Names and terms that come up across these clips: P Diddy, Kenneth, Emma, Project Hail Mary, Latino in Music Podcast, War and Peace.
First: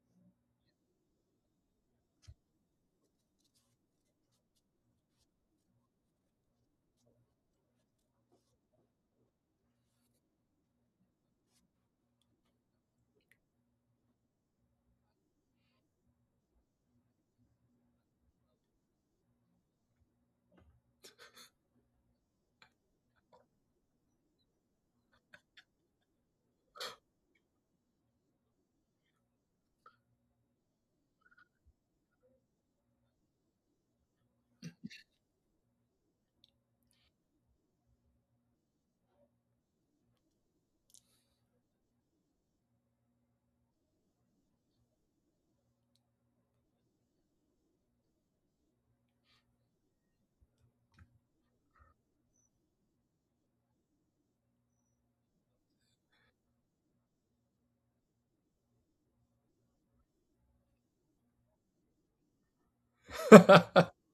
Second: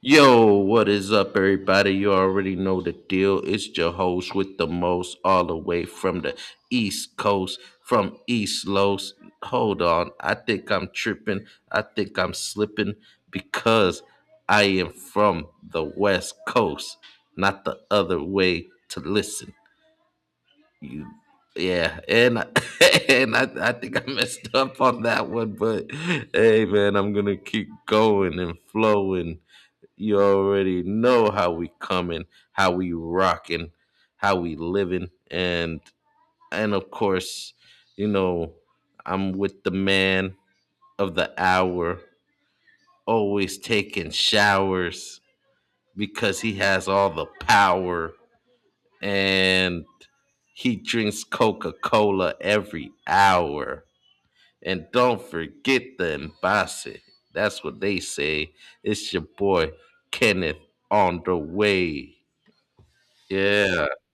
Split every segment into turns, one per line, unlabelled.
Yo, what is up, everybody? You already know the deal. It's your host with the most, all the way from the East Coast, from East Los. Hold on, I think I'm tripping. I think I'm slipping because I am from the West Coast, not the other way to listen. You, yeah, and I, and I think I messed up on that one, but hey, man, I'm gonna keep going and flowing you already know how we coming, how we rocking, how we living, and of course, you know, I'm with the man of the hour, always taking showers because he has all the power and he drinks Coca-Cola every hour. And don't forget the embassy. That's what they say. It's your boy Kenneth on the way. Yeah.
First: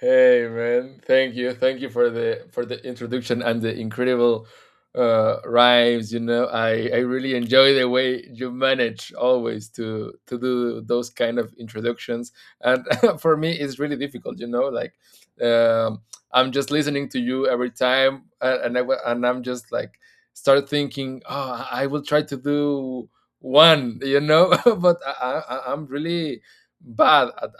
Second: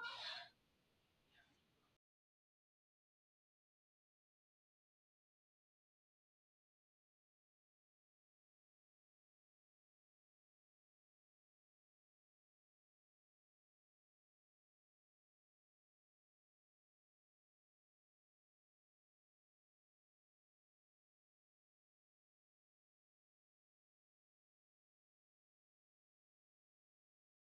Hey man, thank you, thank you for the introduction and the incredible rhymes. You know, I really enjoy the way you manage always to do those kind of introductions, and for me it's really difficult. Um, I'm just listening to you every time, and I'm just like start thinking, oh, I will try to do one. You know, but I'm really bad at,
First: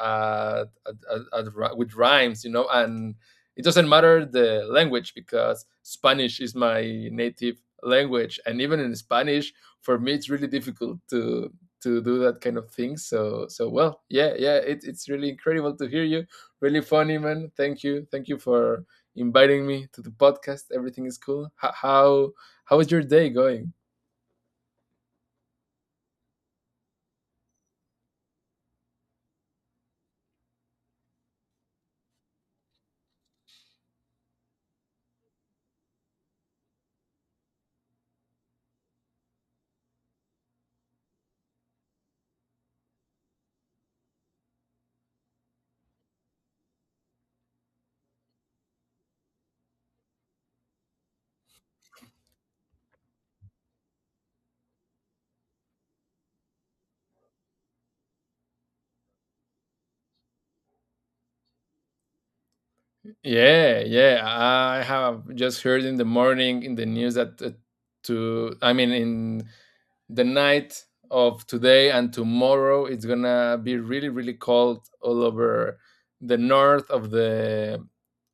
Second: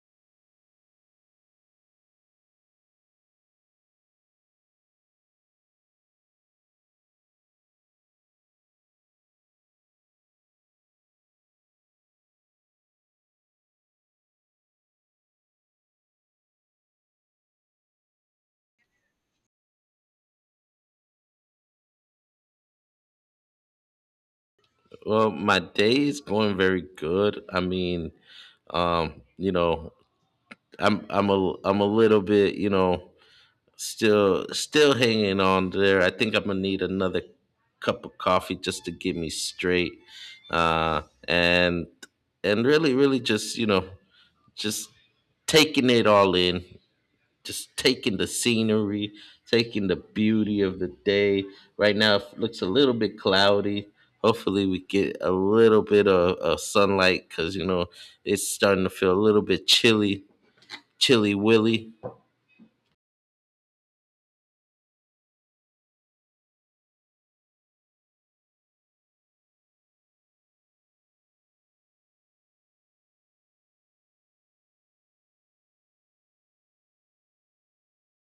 at, at, with rhymes, you know, and it doesn't matter the language because Spanish is my native language, and even in Spanish, for me, it's really difficult to do that kind of thing. So, yeah, yeah, it's really incredible to hear you. Really funny, man. Thank you for inviting me to the podcast. Everything is cool. How is your day going?
Well, my day is going very good. I mean, um, you know, I'm a little bit, still hanging on there. I think I'm gonna need another cup of coffee just to get me straight. Uh and and really, really just taking it all in. Just taking the scenery, taking the beauty of the day. Right now, it looks a little bit cloudy. Hopefully, we get a little bit of sunlight because you know it's starting to feel a little bit chilly, chilly willy.
Yeah, yeah. I have just heard in the morning in the news that to I mean in the night of today and tomorrow it's gonna be really cold all over the north of the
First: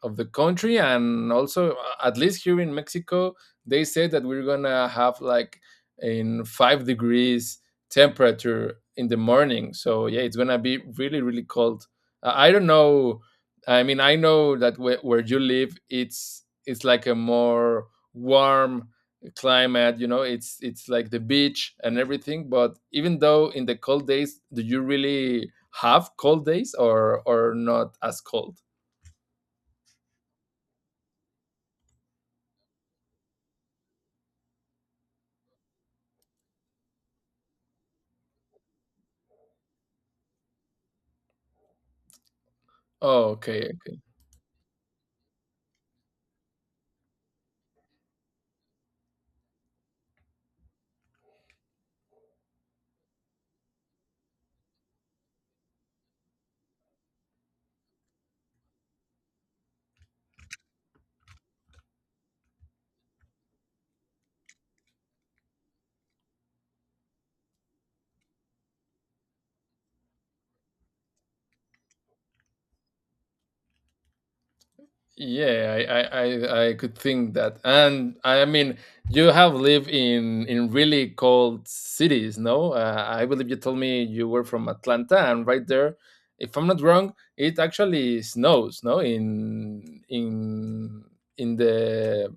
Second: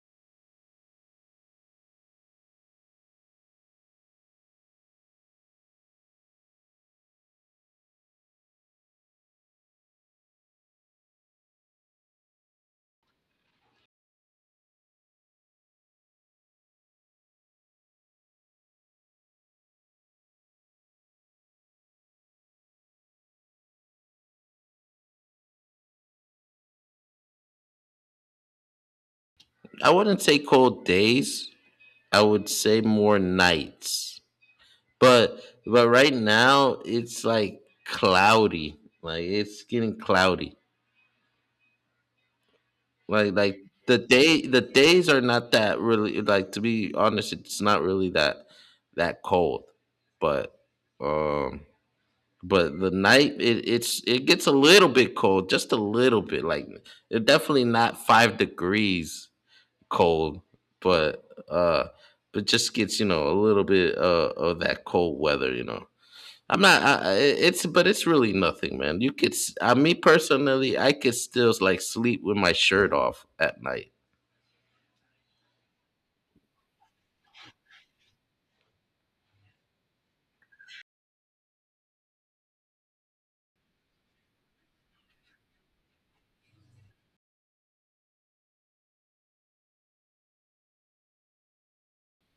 of the country and also at least here in Mexico they say that we're gonna have like in 5 degrees temperature in the morning. So yeah, it's gonna be really really cold. I don't know, I mean I know that where you live it's like a more warm climate, you know, it's like the beach and everything, but even though in the cold days, do you really have cold days or not as cold?
I wouldn't say cold days. I would say more nights. But but right now, it's like cloudy. Like it's getting cloudy.
Oh,
Like
okay.
the day the days are not that really like to be honest, it's not really that that cold. But um but the night it, it's it gets a little bit cold, just a little bit. Like it definitely not 5 degrees cold, but uh but just gets, you know, a little bit of that cold weather, you know. I'm not. I- it's but it's really nothing, man. You could. S- I me personally, I could still like sleep with my shirt off at night.
Yeah, I could think that. And I mean, you have lived in really cold cities, no? I believe you told me you were from Atlanta, and right there, if I'm not wrong, it actually snows, no, in in the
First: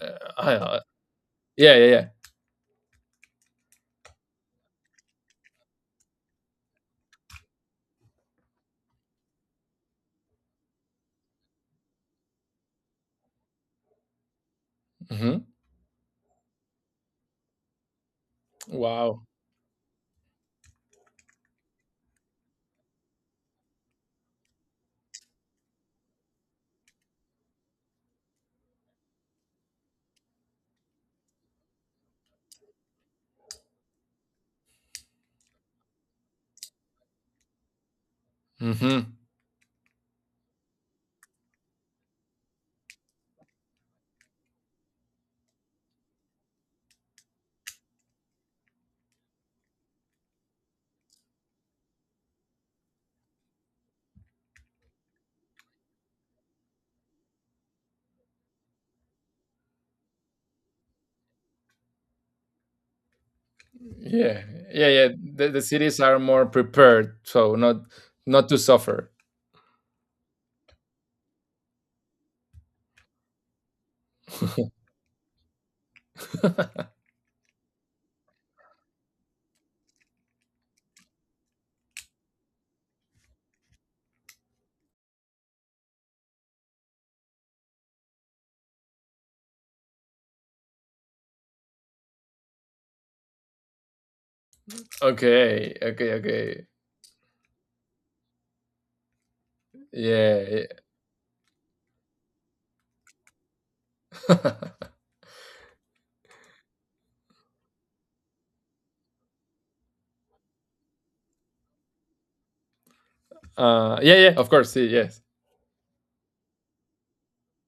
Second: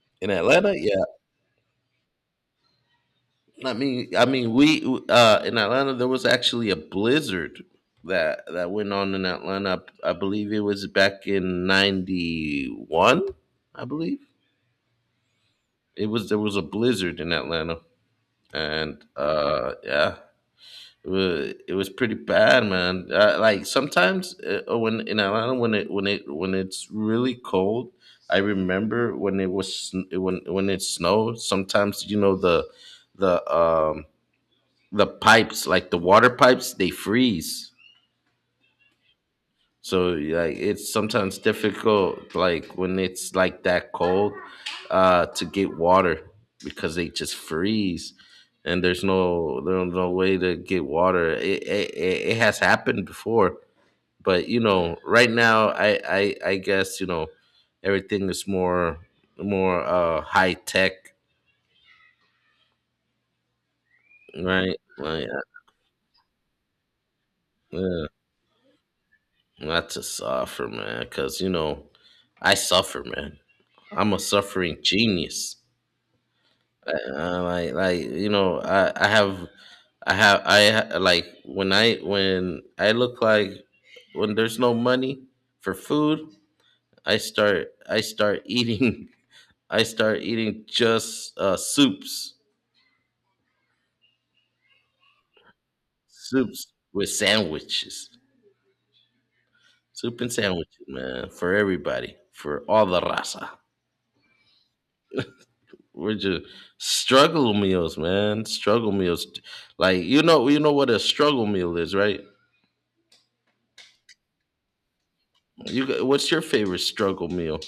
uh,
In Atlanta,
I-
yeah.
yeah, yeah, yeah.
I mean, we in Atlanta there was actually a blizzard that that went on in Atlanta. I believe it was back in '91. I believe
Mhm.
it was there was a blizzard in Atlanta, and
Wow.
yeah, it was pretty bad, man. Like sometimes when in Atlanta when it when it when it's really cold, I remember when it was sn- when it snowed. Sometimes you know the um the pipes, like the water pipes, they freeze.
Mhm.
So like it's sometimes difficult, like when it's like that cold, to get water because they just freeze, and there's no way to get water. It has happened before, but you know, right now I guess you know everything is more more high tech,
Yeah.
right?
Yeah, yeah.
Like,
The cities are more prepared, so not
yeah.
not to suffer.
Not to suffer, man, because you know, I suffer, man. I'm a suffering genius. Like you know, I have, I have, I ha- like when I look like when there's no money for food, I start eating I start eating just soups,
Okay. Okay. Okay.
soups with sandwiches, soup and
Yeah. Yeah.
sandwiches, man, for everybody, for all the raza. We're just struggle meals, man. Struggle meals, like you know what a struggle meal is, right?
Yeah. Yeah. Of course. Yeah, yes.
You, got- what's your favorite struggle meal?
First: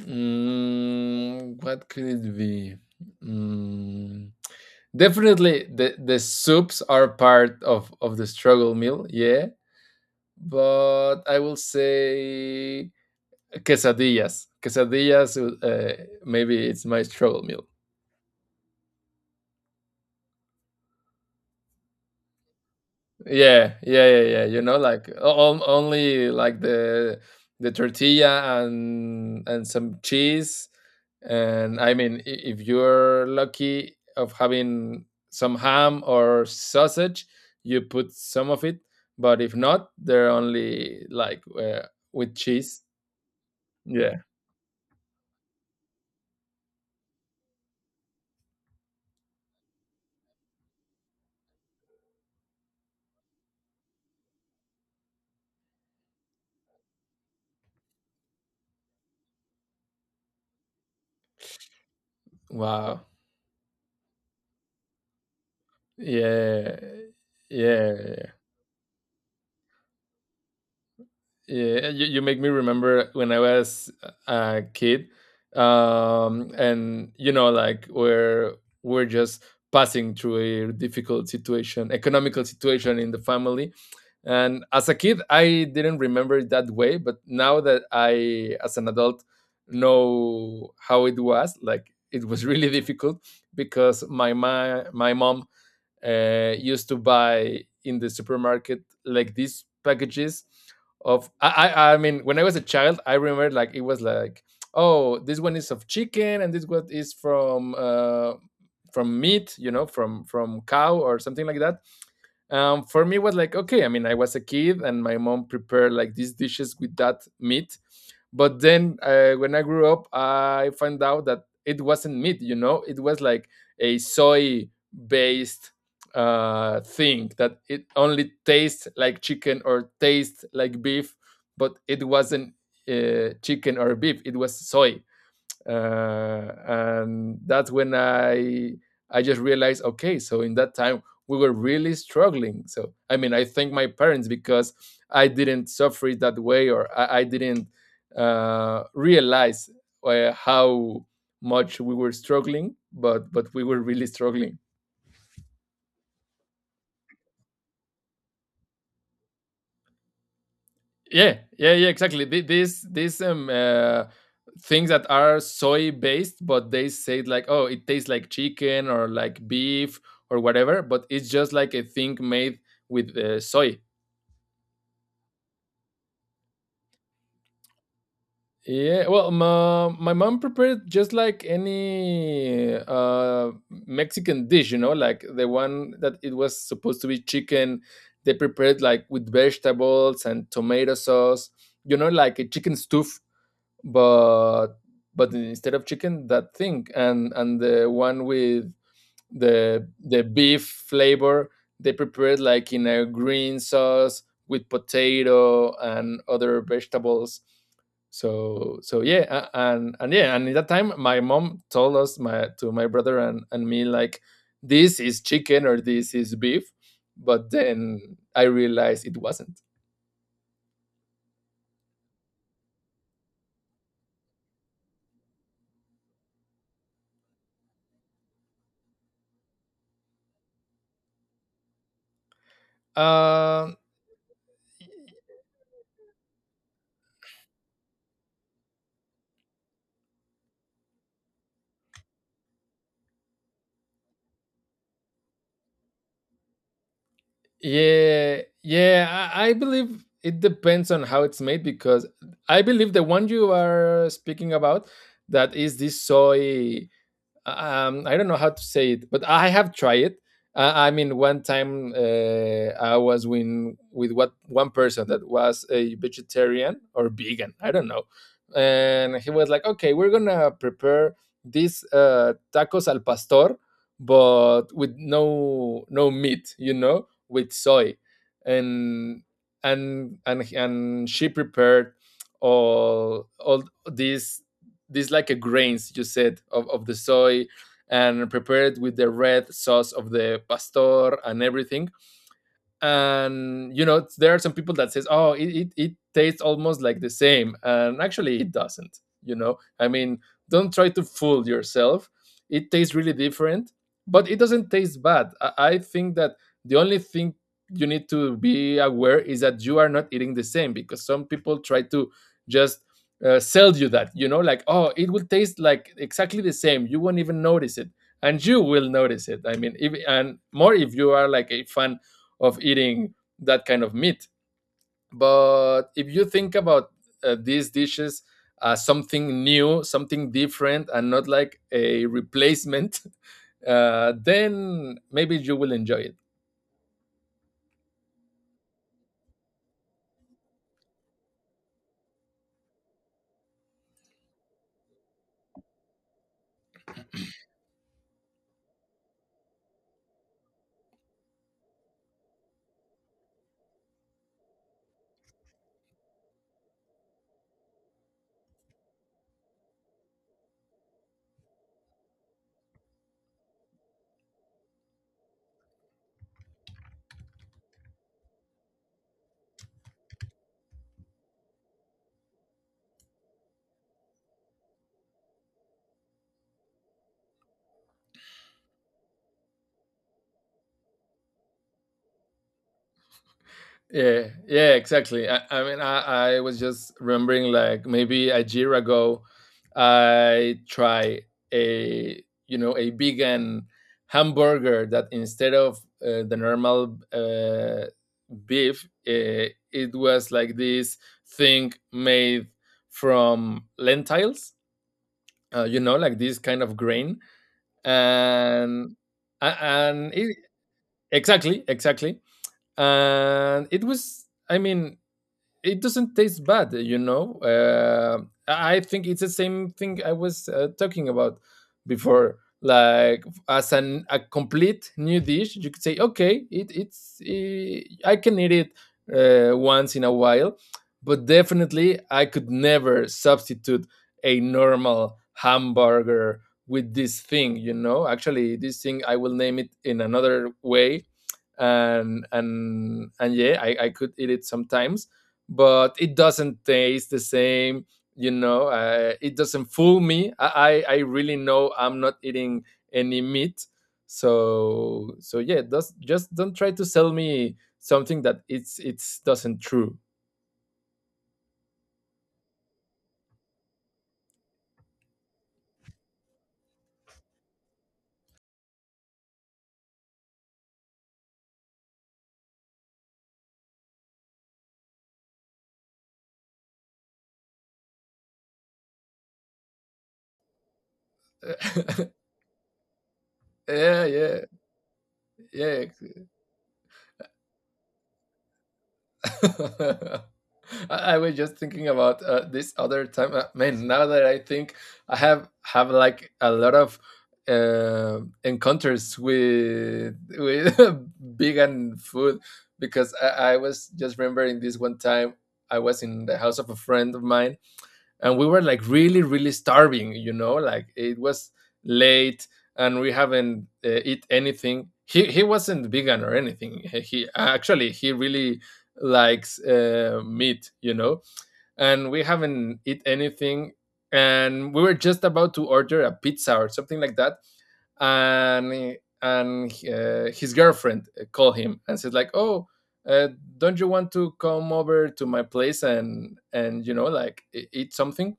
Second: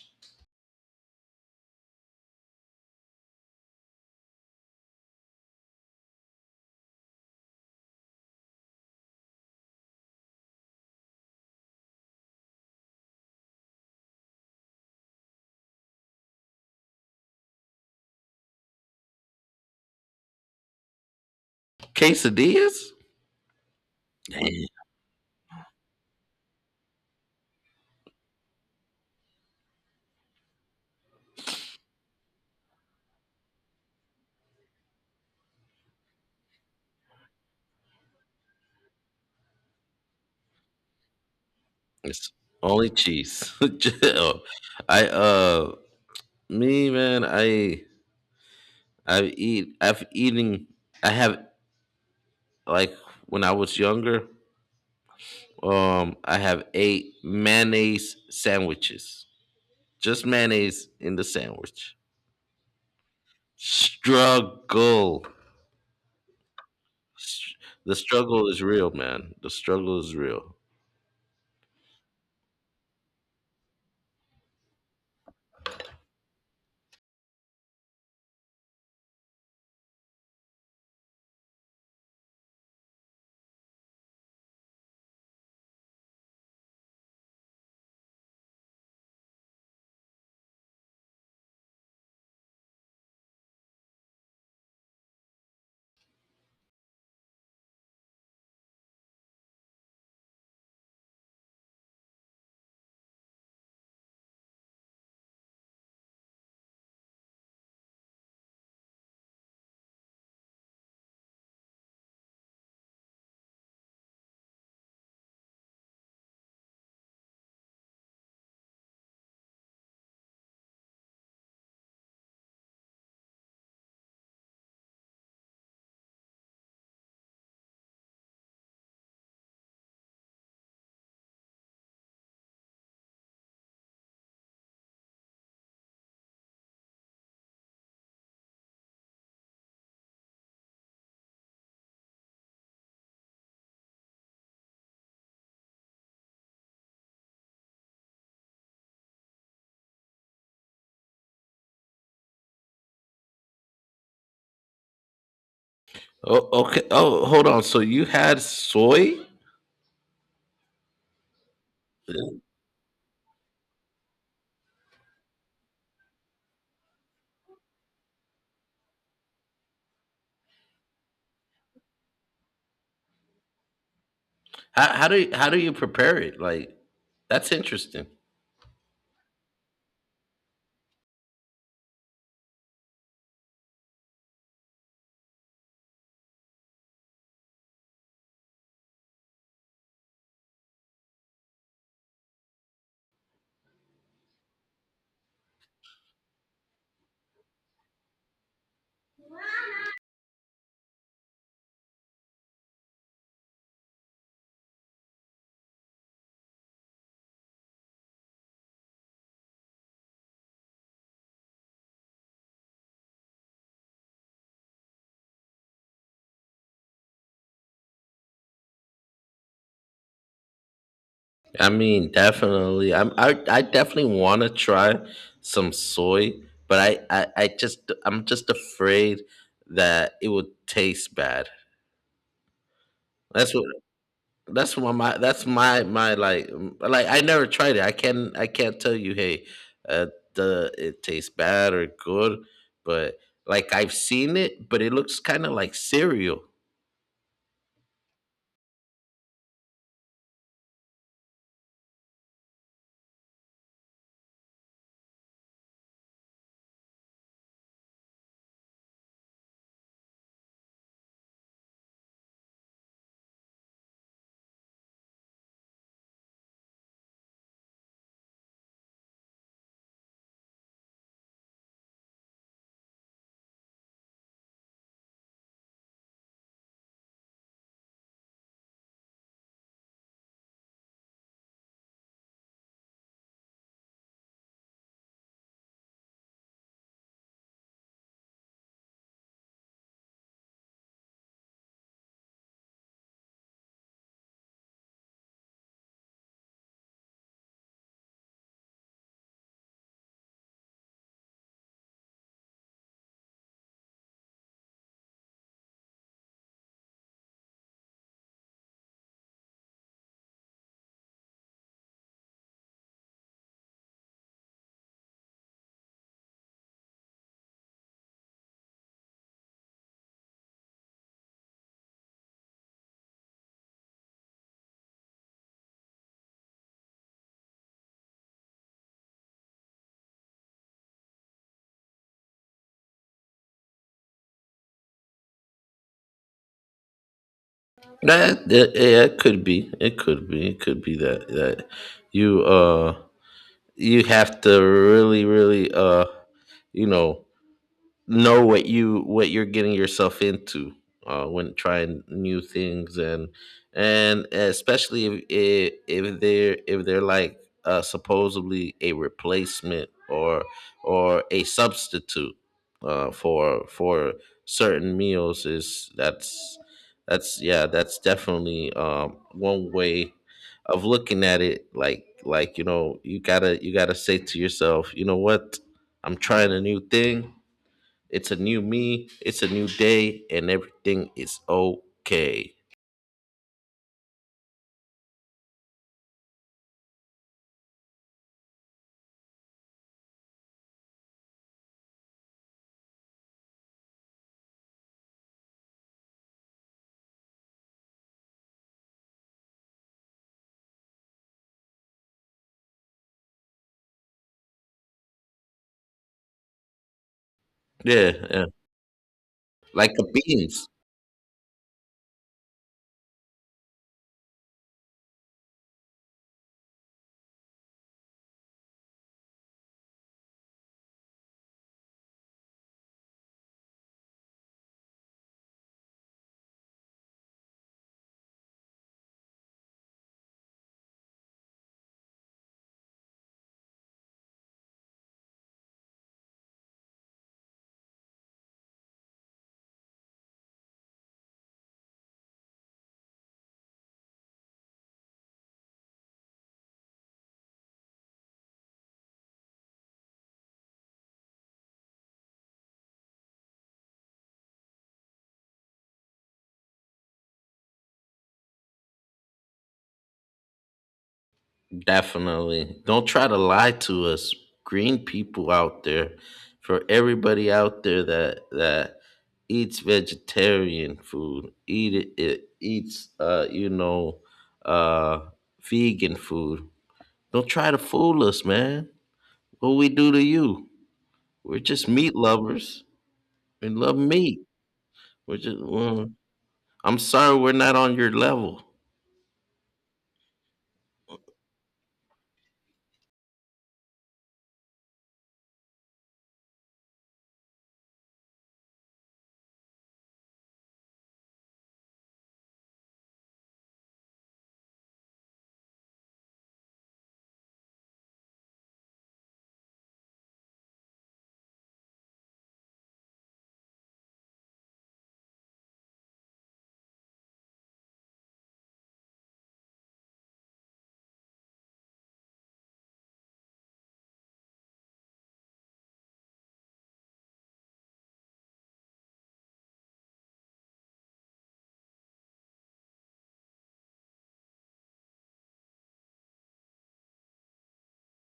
Mm, what could it be? Mm, definitely, the soups are part of the struggle meal. Yeah. But I will say quesadillas. Quesadillas, maybe it's my struggle meal.
Quesadillas?
Yeah, yeah, yeah, yeah. You
Damn.
know, like only like the tortilla and some cheese. And I mean, I- if you're lucky of having some ham or sausage, you put some of it. But if not, they're only like
It's
with cheese.
only cheese.
Yeah.
Oh, I me man, I eat. I've eating. I have like when I was younger. I have ate mayonnaise sandwiches. Just mayonnaise in the sandwich.
Wow.
Struggle.
Yeah.
The
Yeah.
struggle is real, man. The struggle is real.
Yeah, you make me remember when I was a kid, and you know, like we're just passing through a difficult situation, economical situation in the family. And as a kid, I didn't remember it that way, but now that I, as an adult, know how it was, like it was really difficult because my mom used to buy in the supermarket like these packages of I mean when I was a child I remember like it was like, oh, this one is of chicken and this one is from meat, you know, from cow or something like that. For me it was like okay, I mean I was a kid and my mom prepared like these dishes with that meat, but then when I grew up, I found out that it wasn't meat, you know, it was like a soy based thing that it only tastes like chicken or tastes like beef, but it wasn't chicken or beef, it was soy. And that's when I just realized, okay, so in that time we were really struggling. So I mean, I thank my parents because I didn't suffer it that way, or I didn't realize how much we were struggling, but we were really struggling.
Oh, okay. Oh, hold on. So you had soy?
Yeah, yeah, yeah, exactly. These things that are soy based, but they say it like, oh, it tastes like chicken or like beef or whatever, but it's just like a thing made with soy.
How do you prepare it? Like that's interesting.
Yeah, well, my mom prepared just like any Mexican dish, you know, like the one that it was supposed to be chicken. They prepared like with vegetables and tomato sauce, you know, like a chicken stew, but but instead of chicken that thing, and the one with the beef flavor they prepared like in a green sauce with potato and other vegetables. So so yeah, and yeah, and at that time my mom told us, my to my brother and me, like, this is chicken or this is beef, but then I realized it wasn't.
I mean, definitely. I'm I definitely want to try some soy, but I just I'm just afraid that it would taste bad. That's what
um
that's my, my that's my my like m- like I never tried it. I can I can't tell you hey, uh, the it tastes bad or good, but like I've seen it, but it looks kind of like cereal.
Yeah, yeah. I believe it depends on how it's made because I believe the one you are speaking about that is this soy, I don't know how to say it, but I have tried it. I mean, one time I was with what one person that was a vegetarian or vegan, I don't know, and he was like, "Okay, we're gonna prepare these tacos al pastor, but with no no meat, you know, with soy," and and she prepared all these these like a grains, you said, of the soy, and prepare it with the red sauce of the pastor and everything. And you know, there are some people that says, oh, it tastes almost like the same, and actually it doesn't. You know, I mean, don't try to fool yourself, it tastes really different, but it doesn't taste bad. I think that the only thing you need to be aware is that you are not eating the same, because some people try to just sell you that, you know, like, oh, it will taste like exactly the same, you won't even notice it. And you will notice it, I mean, if, and more if you are like a fan of eating that kind of meat. But if you think about these dishes as something new, something different, and not like a replacement, then maybe you will enjoy it.
That that- yeah, it could be. It could be. It could be that that you you have to really really you know what you what you're getting yourself into when trying new things and especially if they're like supposedly a replacement or a substitute for certain meals is that's yeah that's definitely one way of looking at it like you know you gotta say to yourself you know what I'm trying a new thing it's a new me. It's a new day, and everything is okay.
Yeah, yeah, exactly. I mean, I was just remembering like maybe a year ago, I tried a, you know, a vegan hamburger that instead of the normal beef, it was like this thing made from lentils, you know, like this kind of grain.
Yeah, yeah.
And
Like the
and it,
beans,
exactly, exactly. And it was, I mean, it doesn't taste bad, you know. I think it's the same thing I was talking about before. Like as an a complete new dish, you could say, okay, I can eat it once in a while, but definitely I could never substitute a normal hamburger with this thing. You know, actually, this thing I will name it in another way. And and yeah, I could eat it sometimes, but it doesn't taste the same. You know, it doesn't fool me. I really know I'm not eating any meat. So so yeah, does, just don't try to sell me something that it's doesn't true.
definitely. Don't try to lie to us, green people out there. For everybody out there that that eats vegetarian food, eat it, it eats you know, uh, vegan food. Don't try to fool us, man. What we do to you? We're just meat lovers. We love
Yeah,
meat.
yeah,
We're just.
yeah.
Well, I'm sorry we're not on your level.
I was just thinking about this other time. Man, now that I think, I have like a lot of encounters with vegan food, because I was just remembering this one time I was in the house of a friend of mine, and we were like really really starving, you know, like it was late and we haven't eat anything. He wasn't vegan or anything, he actually he really likes meat, you know, and we haven't eat anything, and we were just about to order a pizza or something like that. and and his girlfriend called him and said like, oh, uh, don't you want to come over to my place and you know like eat something.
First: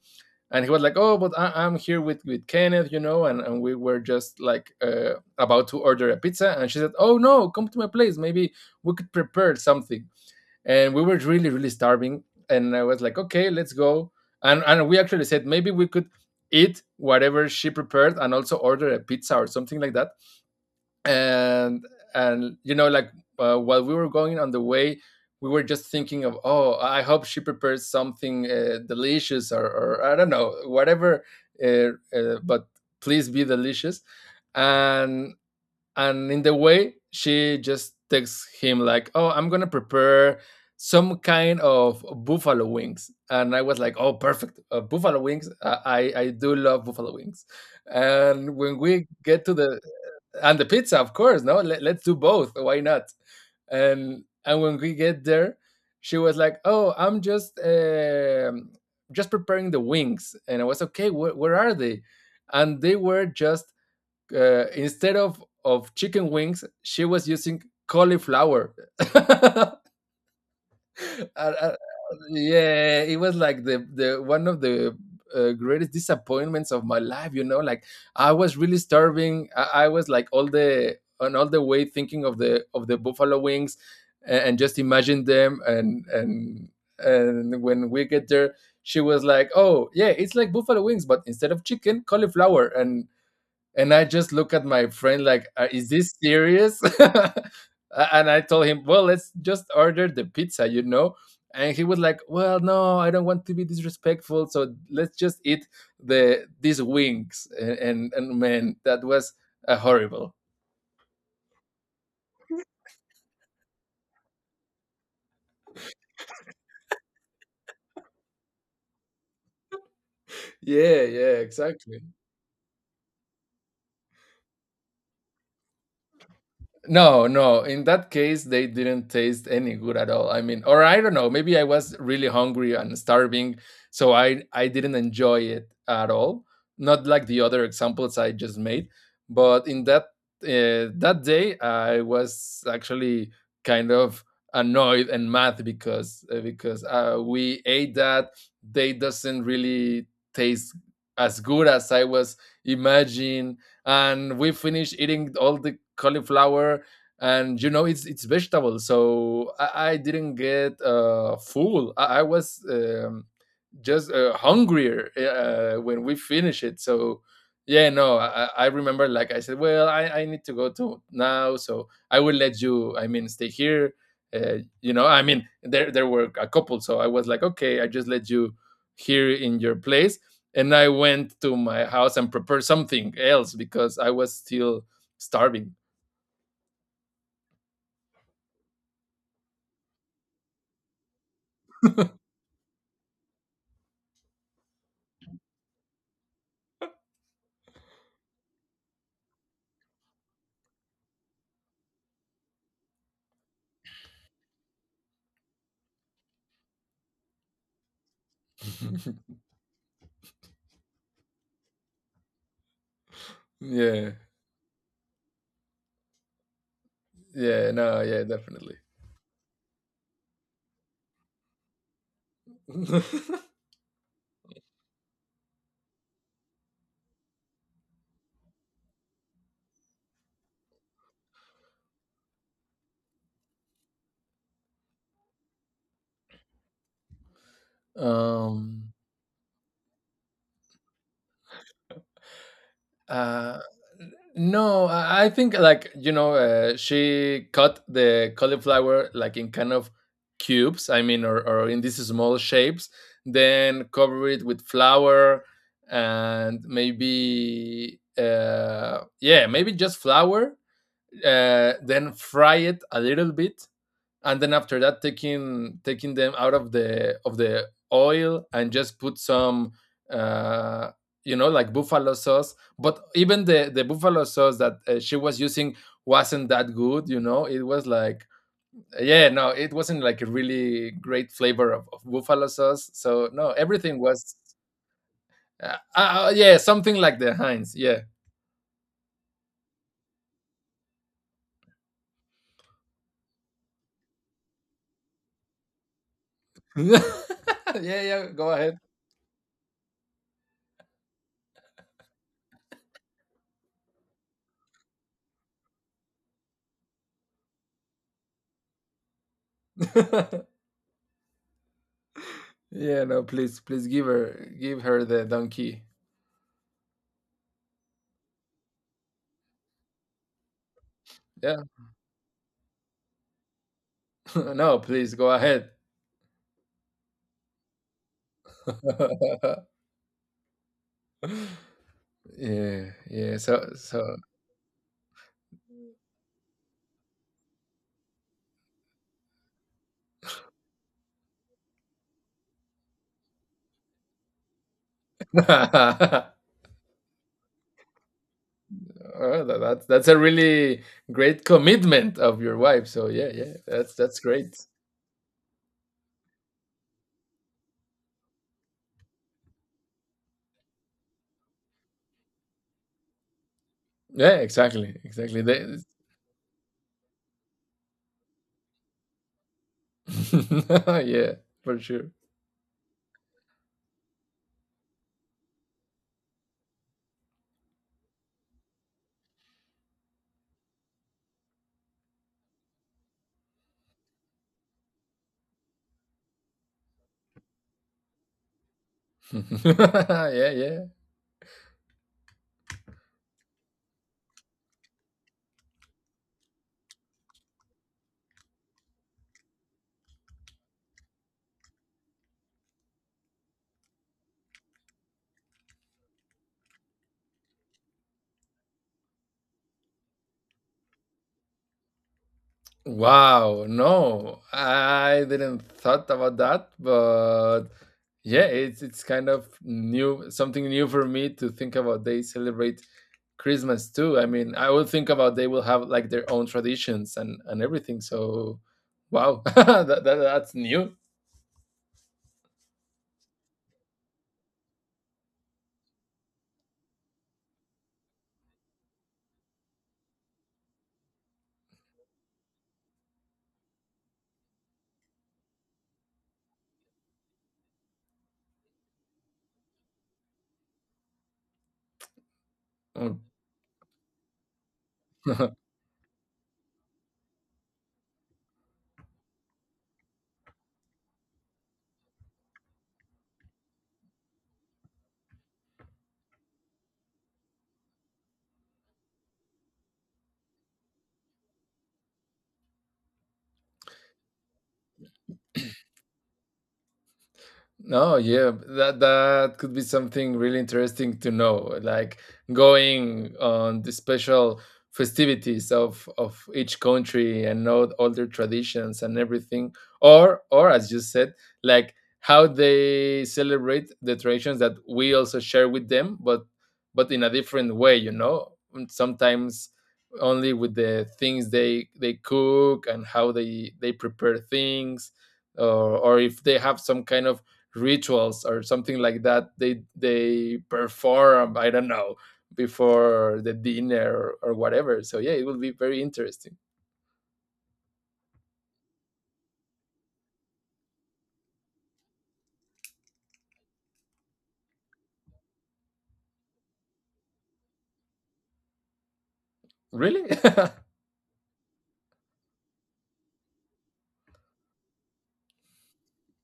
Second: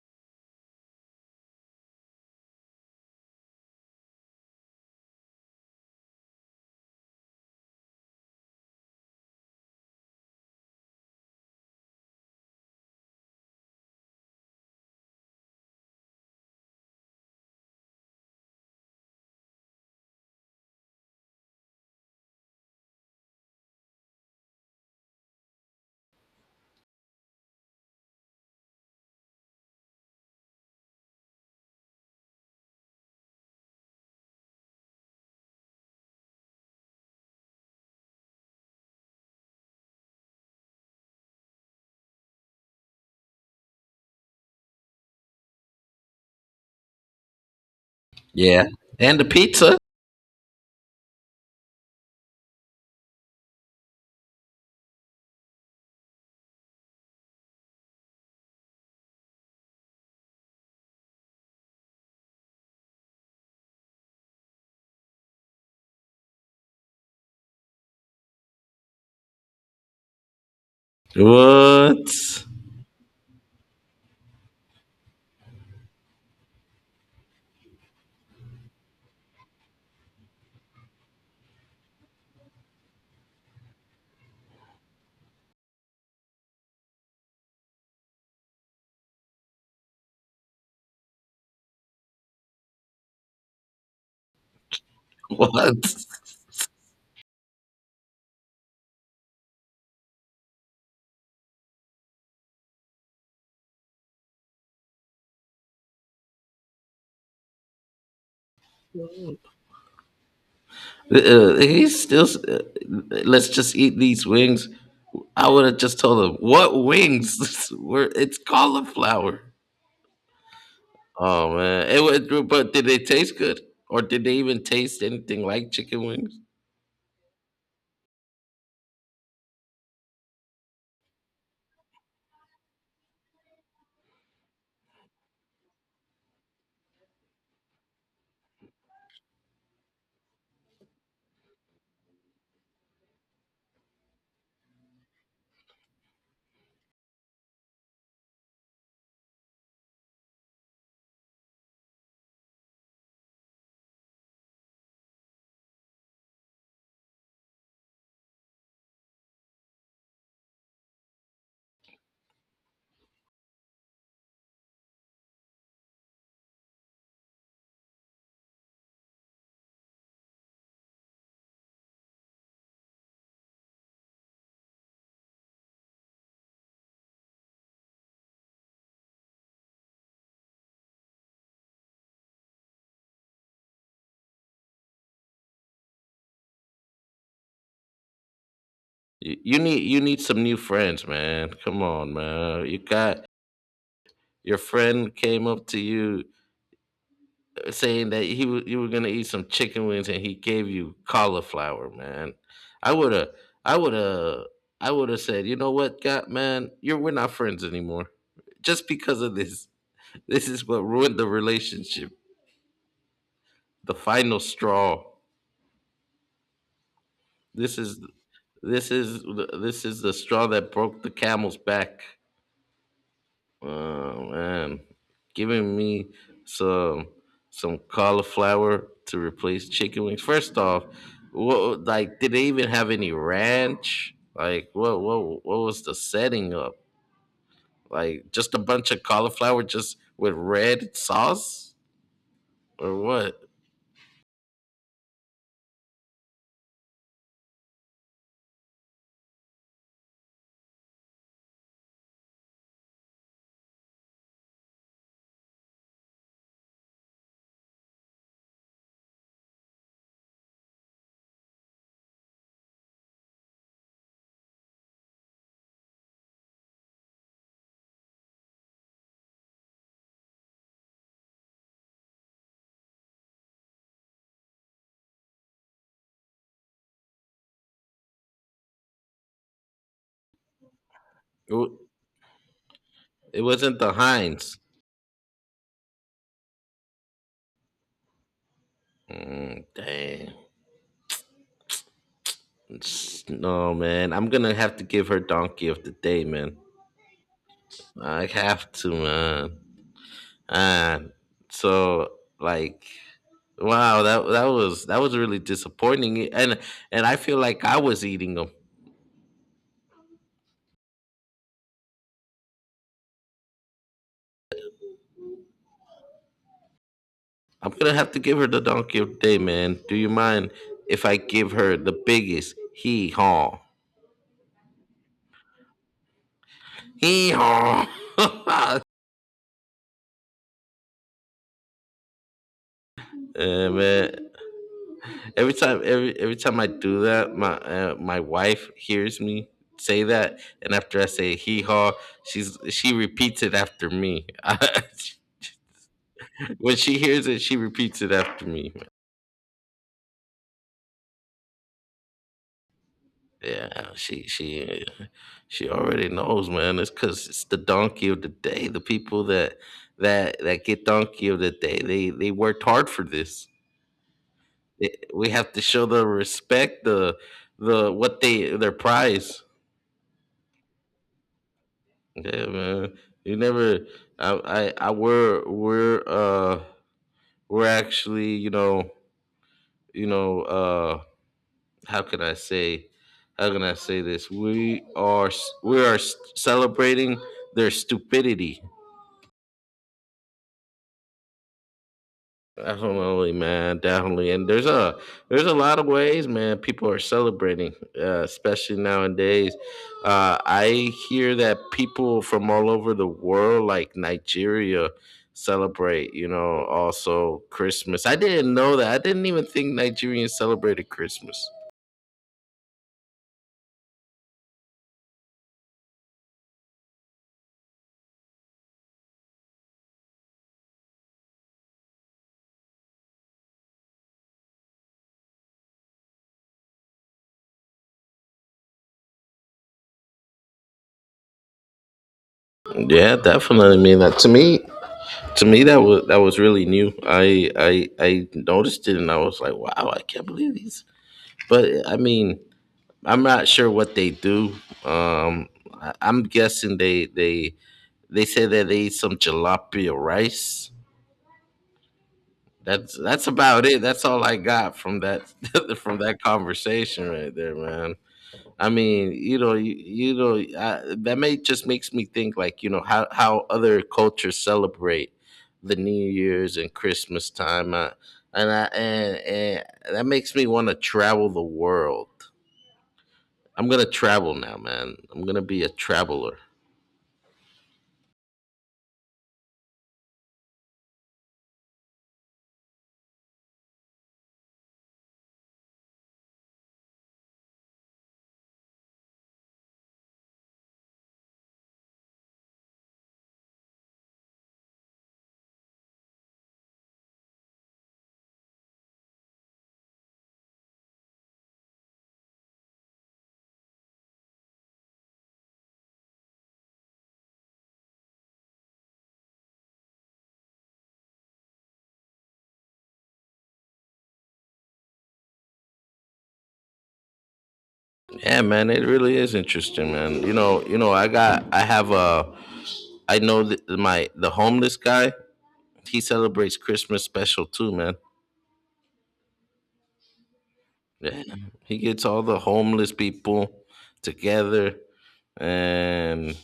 And he was like, oh, but I, I'm here with Kenneth, you know, and we were just like about to order a pizza. And she said, oh no, come to my place, maybe we could prepare something. And we were really really starving, and I was like, okay, let's go. And we actually said maybe we could eat whatever she prepared and also order a pizza or something like that. and and you know, like while we were going on the way, we were just thinking of, oh, I hope she prepares something delicious, or I don't know whatever. uh, but please be delicious. and and in the way she just texts him like, oh, I'm gonna prepare some kind of buffalo wings. And I was like, oh, perfect, buffalo wings, I do love buffalo wings and
Yeah.
when we
And the
get to
pizza.
the and the pizza, of course. No, let's do both. Why not? And when we get there, she was like, "Oh, I'm just preparing the wings," and I was okay. Where are they? And they were just instead of chicken wings, she was using cauliflower. And, uh,
What?
yeah, it was like the one of the greatest disappointments of my life. You know, like I was really starving. I was like all the on all the way thinking of the buffalo wings, and just imagine them. And when we get there, she was like, "Oh yeah, it's like buffalo wings, but instead of chicken, cauliflower." And I just look at my friend like, "Is
What?
this serious?" And I told him, "Well, let's just order the pizza, you know." And he was like, "Well, no, I don't want to be disrespectful, so let's just eat these wings." And man, that was horrible.
He's still. Let's just eat these wings. I would have just told him what wings. Were it's cauliflower.
Yeah, yeah,
Oh man,
exactly.
it would. But did they taste good, or did they even taste anything like chicken wings?
No, no. In that case, they didn't taste any good at all. I mean, or I don't know. Maybe I was really hungry and starving, so I didn't enjoy it at all. Not like the other examples I just made, but in that day, I was actually kind of annoyed and mad because we ate that. They doesn't really taste as good as I was imagining, and we finished eating all the cauliflower, and you know it's vegetable so I didn't get full. I was just hungrier when we finish it. So yeah, no, I remember, like I said, well, I need to go to now, so I will let you. I mean, stay here. You know, I mean, there were a couple, so I was like, okay, I just let you here in your place, and I went to my house and prepared something else because I was still starving.
You, you need some new friends, man. Come on, man. You got your friend came up to you saying that he wa- you were gonna eat some chicken wings and he gave you cauliflower, man. I would have, I would have, I would have said, you know what, God, man, you're we're not friends anymore, just because of this. This is what ruined the relationship. The
yeah,
final straw.
yeah,
This
no,
is
yeah, definitely.
this is the straw that broke the camel's back. Oh man, giving me some some cauliflower to replace chicken wings. First off, what like did they even have any ranch? Like what was the setting up? Like just a
um
bunch of cauliflower just with red sauce or what?
Uh, no, I think, like, you know, she cut the cauliflower like in kind of cubes. I mean, or in these small shapes. Then cover it with flour and maybe yeah, maybe just flour. Then fry it a little bit and then after that taking them out of the oil and just put some uh you know, like buffalo sauce. But even the buffalo sauce that she was using wasn't that good, you know, it was like yeah, no, it wasn't like a really great
It wa-
flavor of buffalo sauce, so
it
no,
wasn't the
everything was
Heinz.
yeah, something like the Heinz, yeah.
Mm, dang. It's- No man, I'm gonna have to give her donkey of the day, man.
Yeah, yeah,
I
go
have
ahead.
to, man. And so like wow, that that was really disappointing. And I feel like I was eating them.
Yeah, no, please give her the donkey.
I'm gonna have to give her the donkey of the day, man. Do you mind if I give
Yeah.
her the biggest hee haw?
No, please go ahead.
Hee haw.
Yeah, yeah.
Eh,
So
man, every time I do that, my my wife hears me say that, and after I say hee haw, she's she repeats it after me.
Oh,
When she hears it, she repeats it after me.
that's a really great commitment of your wife. So yeah, yeah,
Yeah,
that's great.
she already knows, man. It's because it's the donkey of the day. The people that that that get donkey of the day, they worked hard for this.
Yeah, exactly,
It- we
exactly.
have to
They-
show the respect, the what they their prize.
Yeah, for sure.
Yeah, man. You never. I we're actually you know how could I say how can I say this? We are celebrating their stupidity.
Yeah, yeah.
Definitely, man. Definitely, and there's a lot of ways, man. People are celebrating, especially nowadays. I hear that people from all over the world, like Nigeria, celebrate. You know, also Christmas. I didn't know that. I didn't even think Nigerians celebrated Christmas.
Wow, no, I didn't thought about that, but yeah, it's kind of new, something new for me to think about. They celebrate Christmas too. I mean, I would think about they will have like their own traditions and everything. So, wow, that's new.
Yeah, definitely. I mean, that to me, to me, that was really new. I noticed it, and I was like, "Wow, I can't believe these." But I mean, I'm not sure what they do. Um, I, I'm guessing they say that they eat some jalapeno rice. That's about it. That's all I got from that from that conversation right there, man. I mean, you know, you know, I, that may just makes me think like, you know, how other cultures celebrate the New Year's and Christmas time, and I and that makes me want to travel the world. I'm gonna travel now, man. I'm gonna be a traveler.
No, yeah, that that could be something really interesting to know, like going on the special festivities of each country and know all their traditions and everything, or as you said, like how they celebrate the traditions that we also share with them, but in a different way, you know. And sometimes only with the things they cook and how they prepare things, or if they have some kind of rituals or something like that they perform, I don't know, before the dinner, or whatever. So yeah, it will be very interesting.
Yeah, man, it really is interesting, man. You know, I got, I have a, I know that my the homeless guy. He celebrates Christmas special too, man.
Really?
Yeah, he gets all the homeless people together, and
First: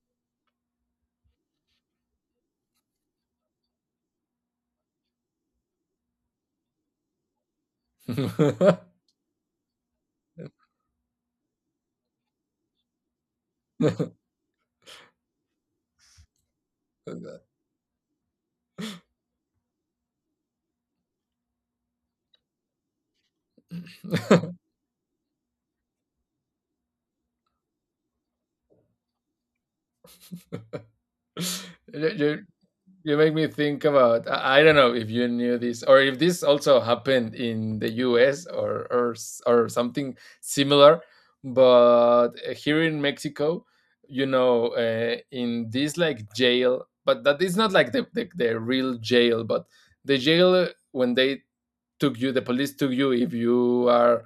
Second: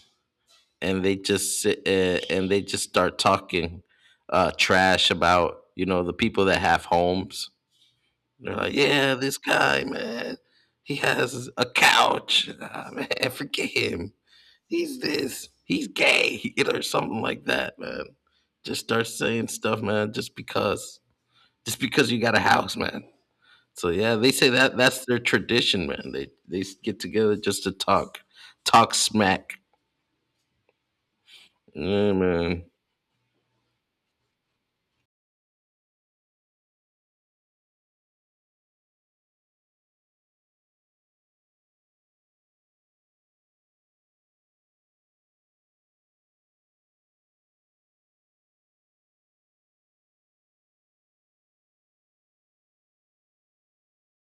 and they just sit and they just start talking trash about you know the people that have homes. They're like, yeah, this guy, man, he has a couch. Ah, man, forget him. He's this. He's gay, you know, or something like that, man. Just start saying stuff, man. Just because you got a house, man. So yeah, they say that that's their tradition, man. They get together just to talk, talk smack. Yeah,
you,
man.
you make me think about, I don't know if you knew this or if this also happened in the US, or s- or something similar, but here in Mexico, you know, in this like jail, but that is not like the real jail, but the jail, when they took you, the police took you, if you are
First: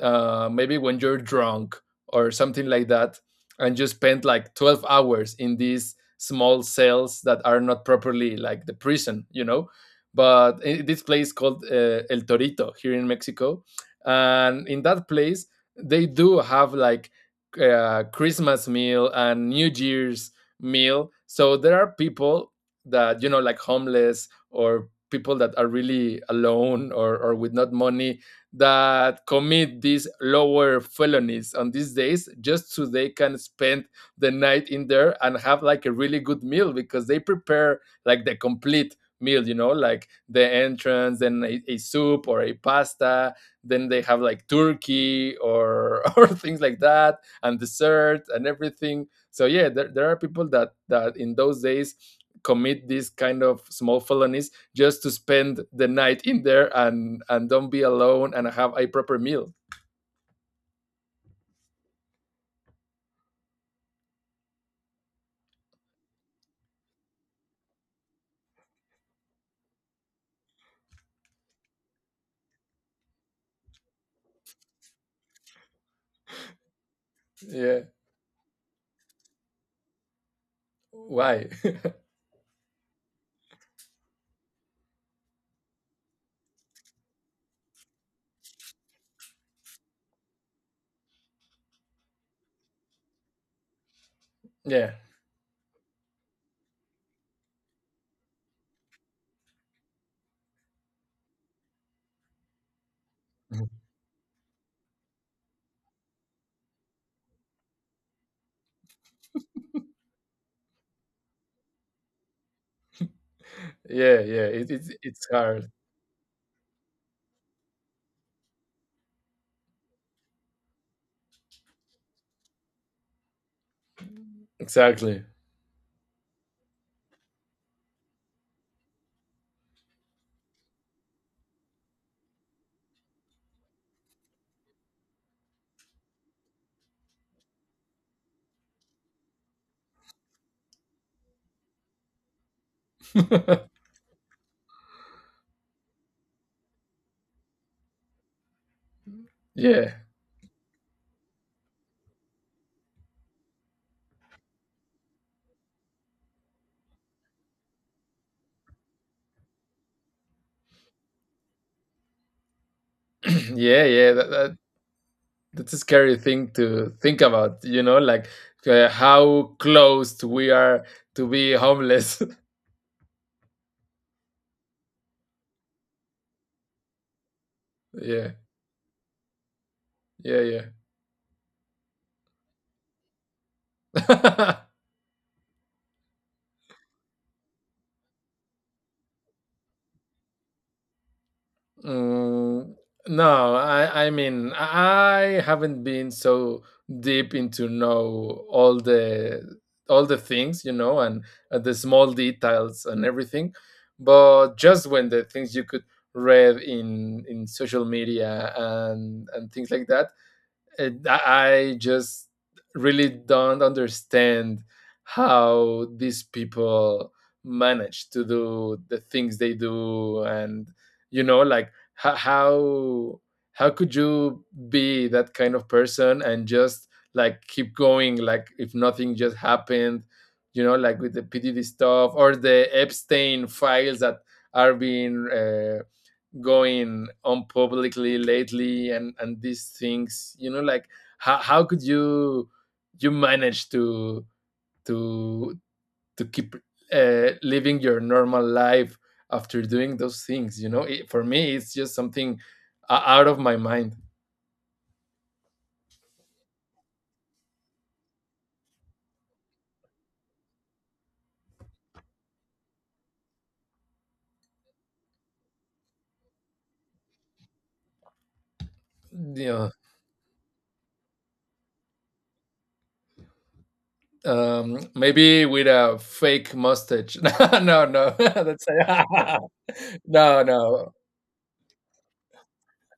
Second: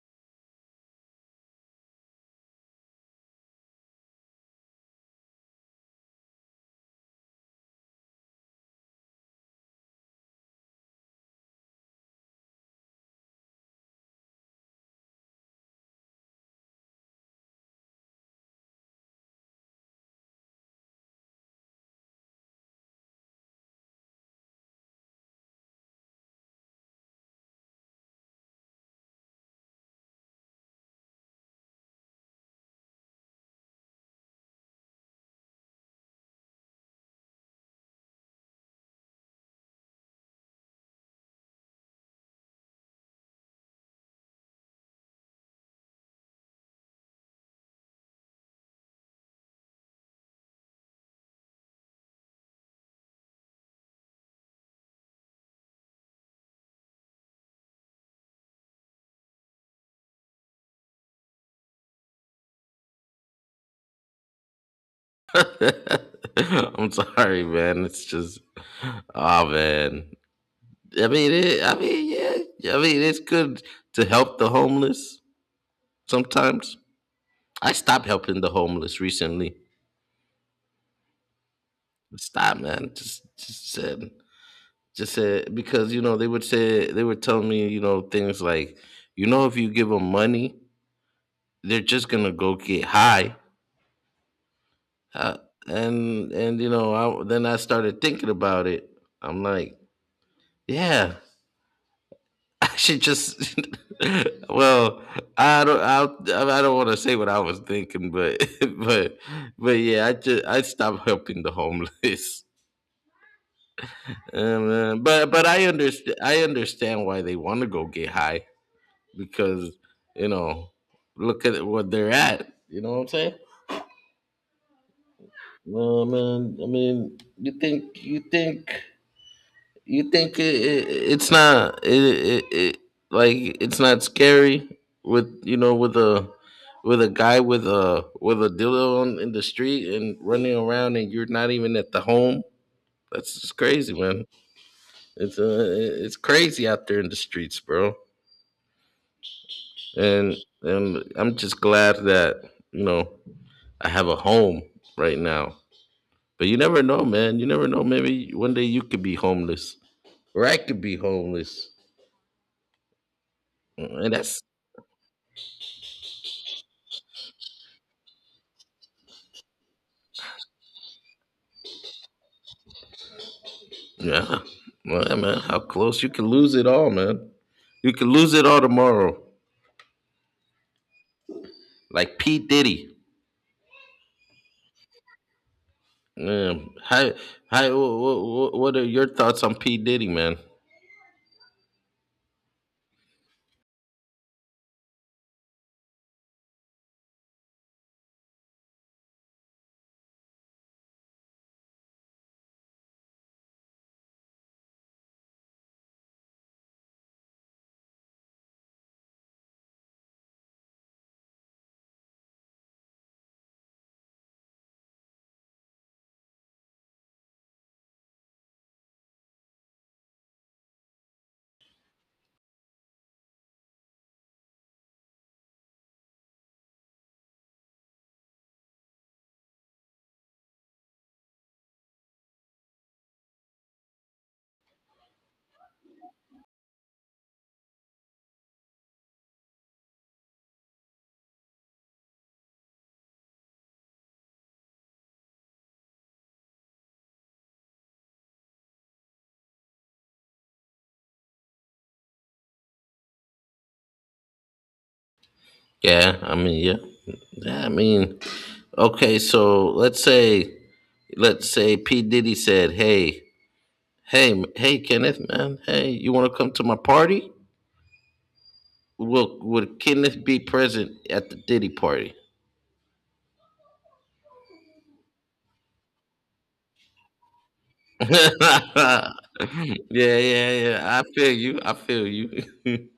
maybe when you're drunk or something like that, and you spend like 12 hours in these small cells that are not properly like the prison, you know, but I- this place called El Torito, here in Mexico. And in that place, they do have like Christmas meal and New Year's meal. So there are people that, you know, like homeless or people that are really alone, or with not money, that commit these lower felonies on these days just so they can spend the night in there and have like a really good meal, because they prepare like the complete meal, you know, like the entrance, then a soup or a pasta, then they have like turkey or or things like that, and dessert and everything. So yeah, there are people that that in those days commit these kind of small felonies just to spend the night in there and don't be alone and have a proper meal.
I'm sorry, man. It's just, oh man. I mean, it, I mean, yeah. Yeah, I mean, it's good to help the homeless sometimes. I
Yeah.
stopped helping the homeless recently.
Why?
Stop, man. Just said because you know they would say they would tell me you know things like, you know, if you give them money, they're just gonna go get high.
Yeah,
Uh, and you know, I, then I started thinking about it. I'm like, yeah, I should just. well, I don't want to say what I was thinking, but but but yeah, I just I stopped helping the homeless.
yeah, yeah, it's
But
hard.
I understand why they want to go get high because you know look at what they're at. You know what I'm saying?
Exactly.
No man, I mean, you think you think you think it, it, it's not it, it, it like it's not scary with you know with a guy with a dildo on in the street and running around and you're not even at the home. That's just
Yeah.
crazy, man. It's uh, it's crazy out there in the streets, bro. And and I'm just glad that you know I have a home right now. But you never know, man. You never know. Maybe one day you could be homeless, or I could be homeless.
Yeah,
Mm,
yeah,
and that's
that's a scary thing to think about, you know, like how close we are to be homeless.
yeah, well, yeah, man. How close you can lose it all, man. You could
Yeah,
lose it all tomorrow,
yeah,
like P Diddy.
yeah.
Hi, hi. What are your thoughts on P Diddy, man?
Mm, no, I mean, I haven't been so deep into know all the things, you know, and the small details and everything. But just when the things you could read in social media and things like that, it, I just really don't understand how these people manage to do the things they do, and you know, like how could you be that kind of person and just like keep going, like if nothing just happened, you know, like with the PDD stuff or the Epstein files that are being going on publicly lately and these things, you know, like how, could you manage to to keep living your normal life after doing those things, you know, it, for me it's just something o- out of my mind.
Yeah, I mean, yeah, yeah. I mean, okay. So let's say P Diddy said, "Hey, hey, hey, Kenneth, man. Hey, you want to come to my party?" Will
Yeah.
would Kenneth be present at the Diddy party?
Um, maybe with a fake mustache. No, no, no. That's
Yeah,
no,
yeah, yeah.
no.
I feel you. I feel you.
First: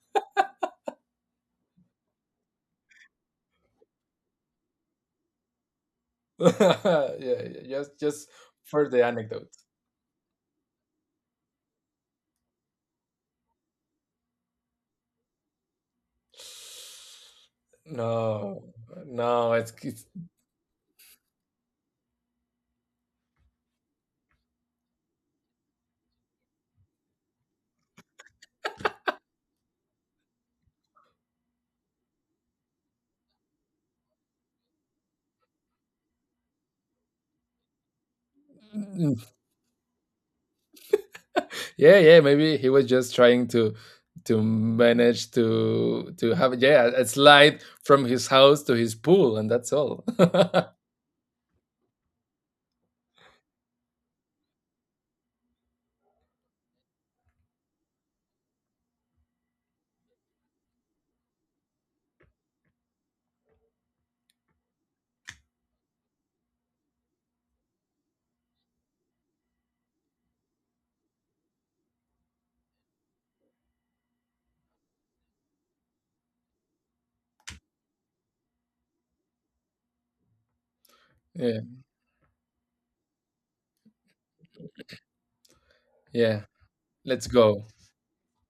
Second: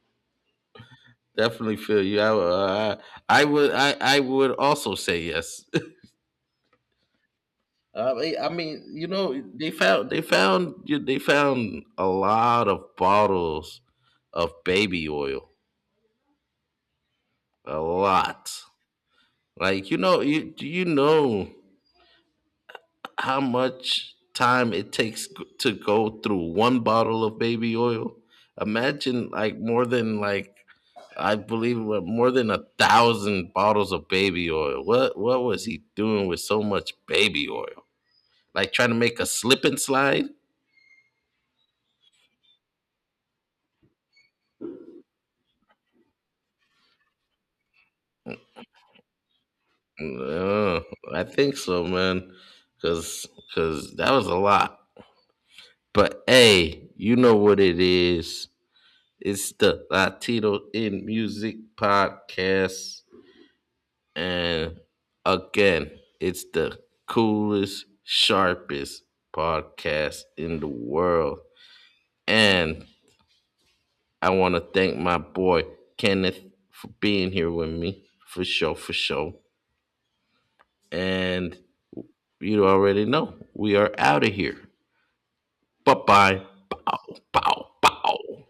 Definitely feel you. I would. I would also say yes.
Yeah, yeah, just
I
for
mean,
the
you know,
anecdote.
they found they found they found a lot of bottles of baby oil. A lot.
No, no,
Like you
it's
know, you do you know how much time it takes g- to go through one bottle of baby oil. Imagine like more than like I believe what, more than 1,000 bottles of baby oil. What was he doing with so much baby oil? Like trying to make a slip and slide?
yeah, yeah. Maybe he was just trying to manage to have, yeah, a slide from his house to his pool, and that's all.
Uh, I think so, man. Cause cause that was a lot. But hey, you know what it is. It's the Latino in Music Podcast. And again, it's the coolest, sharpest podcast in the world. And I want to thank my boy Kenneth for being here with me for sure, for sure. And
Yeah,
you already know we are out of here. Bye
yeah.
bye. Bow,
Let's go.
bow, bow.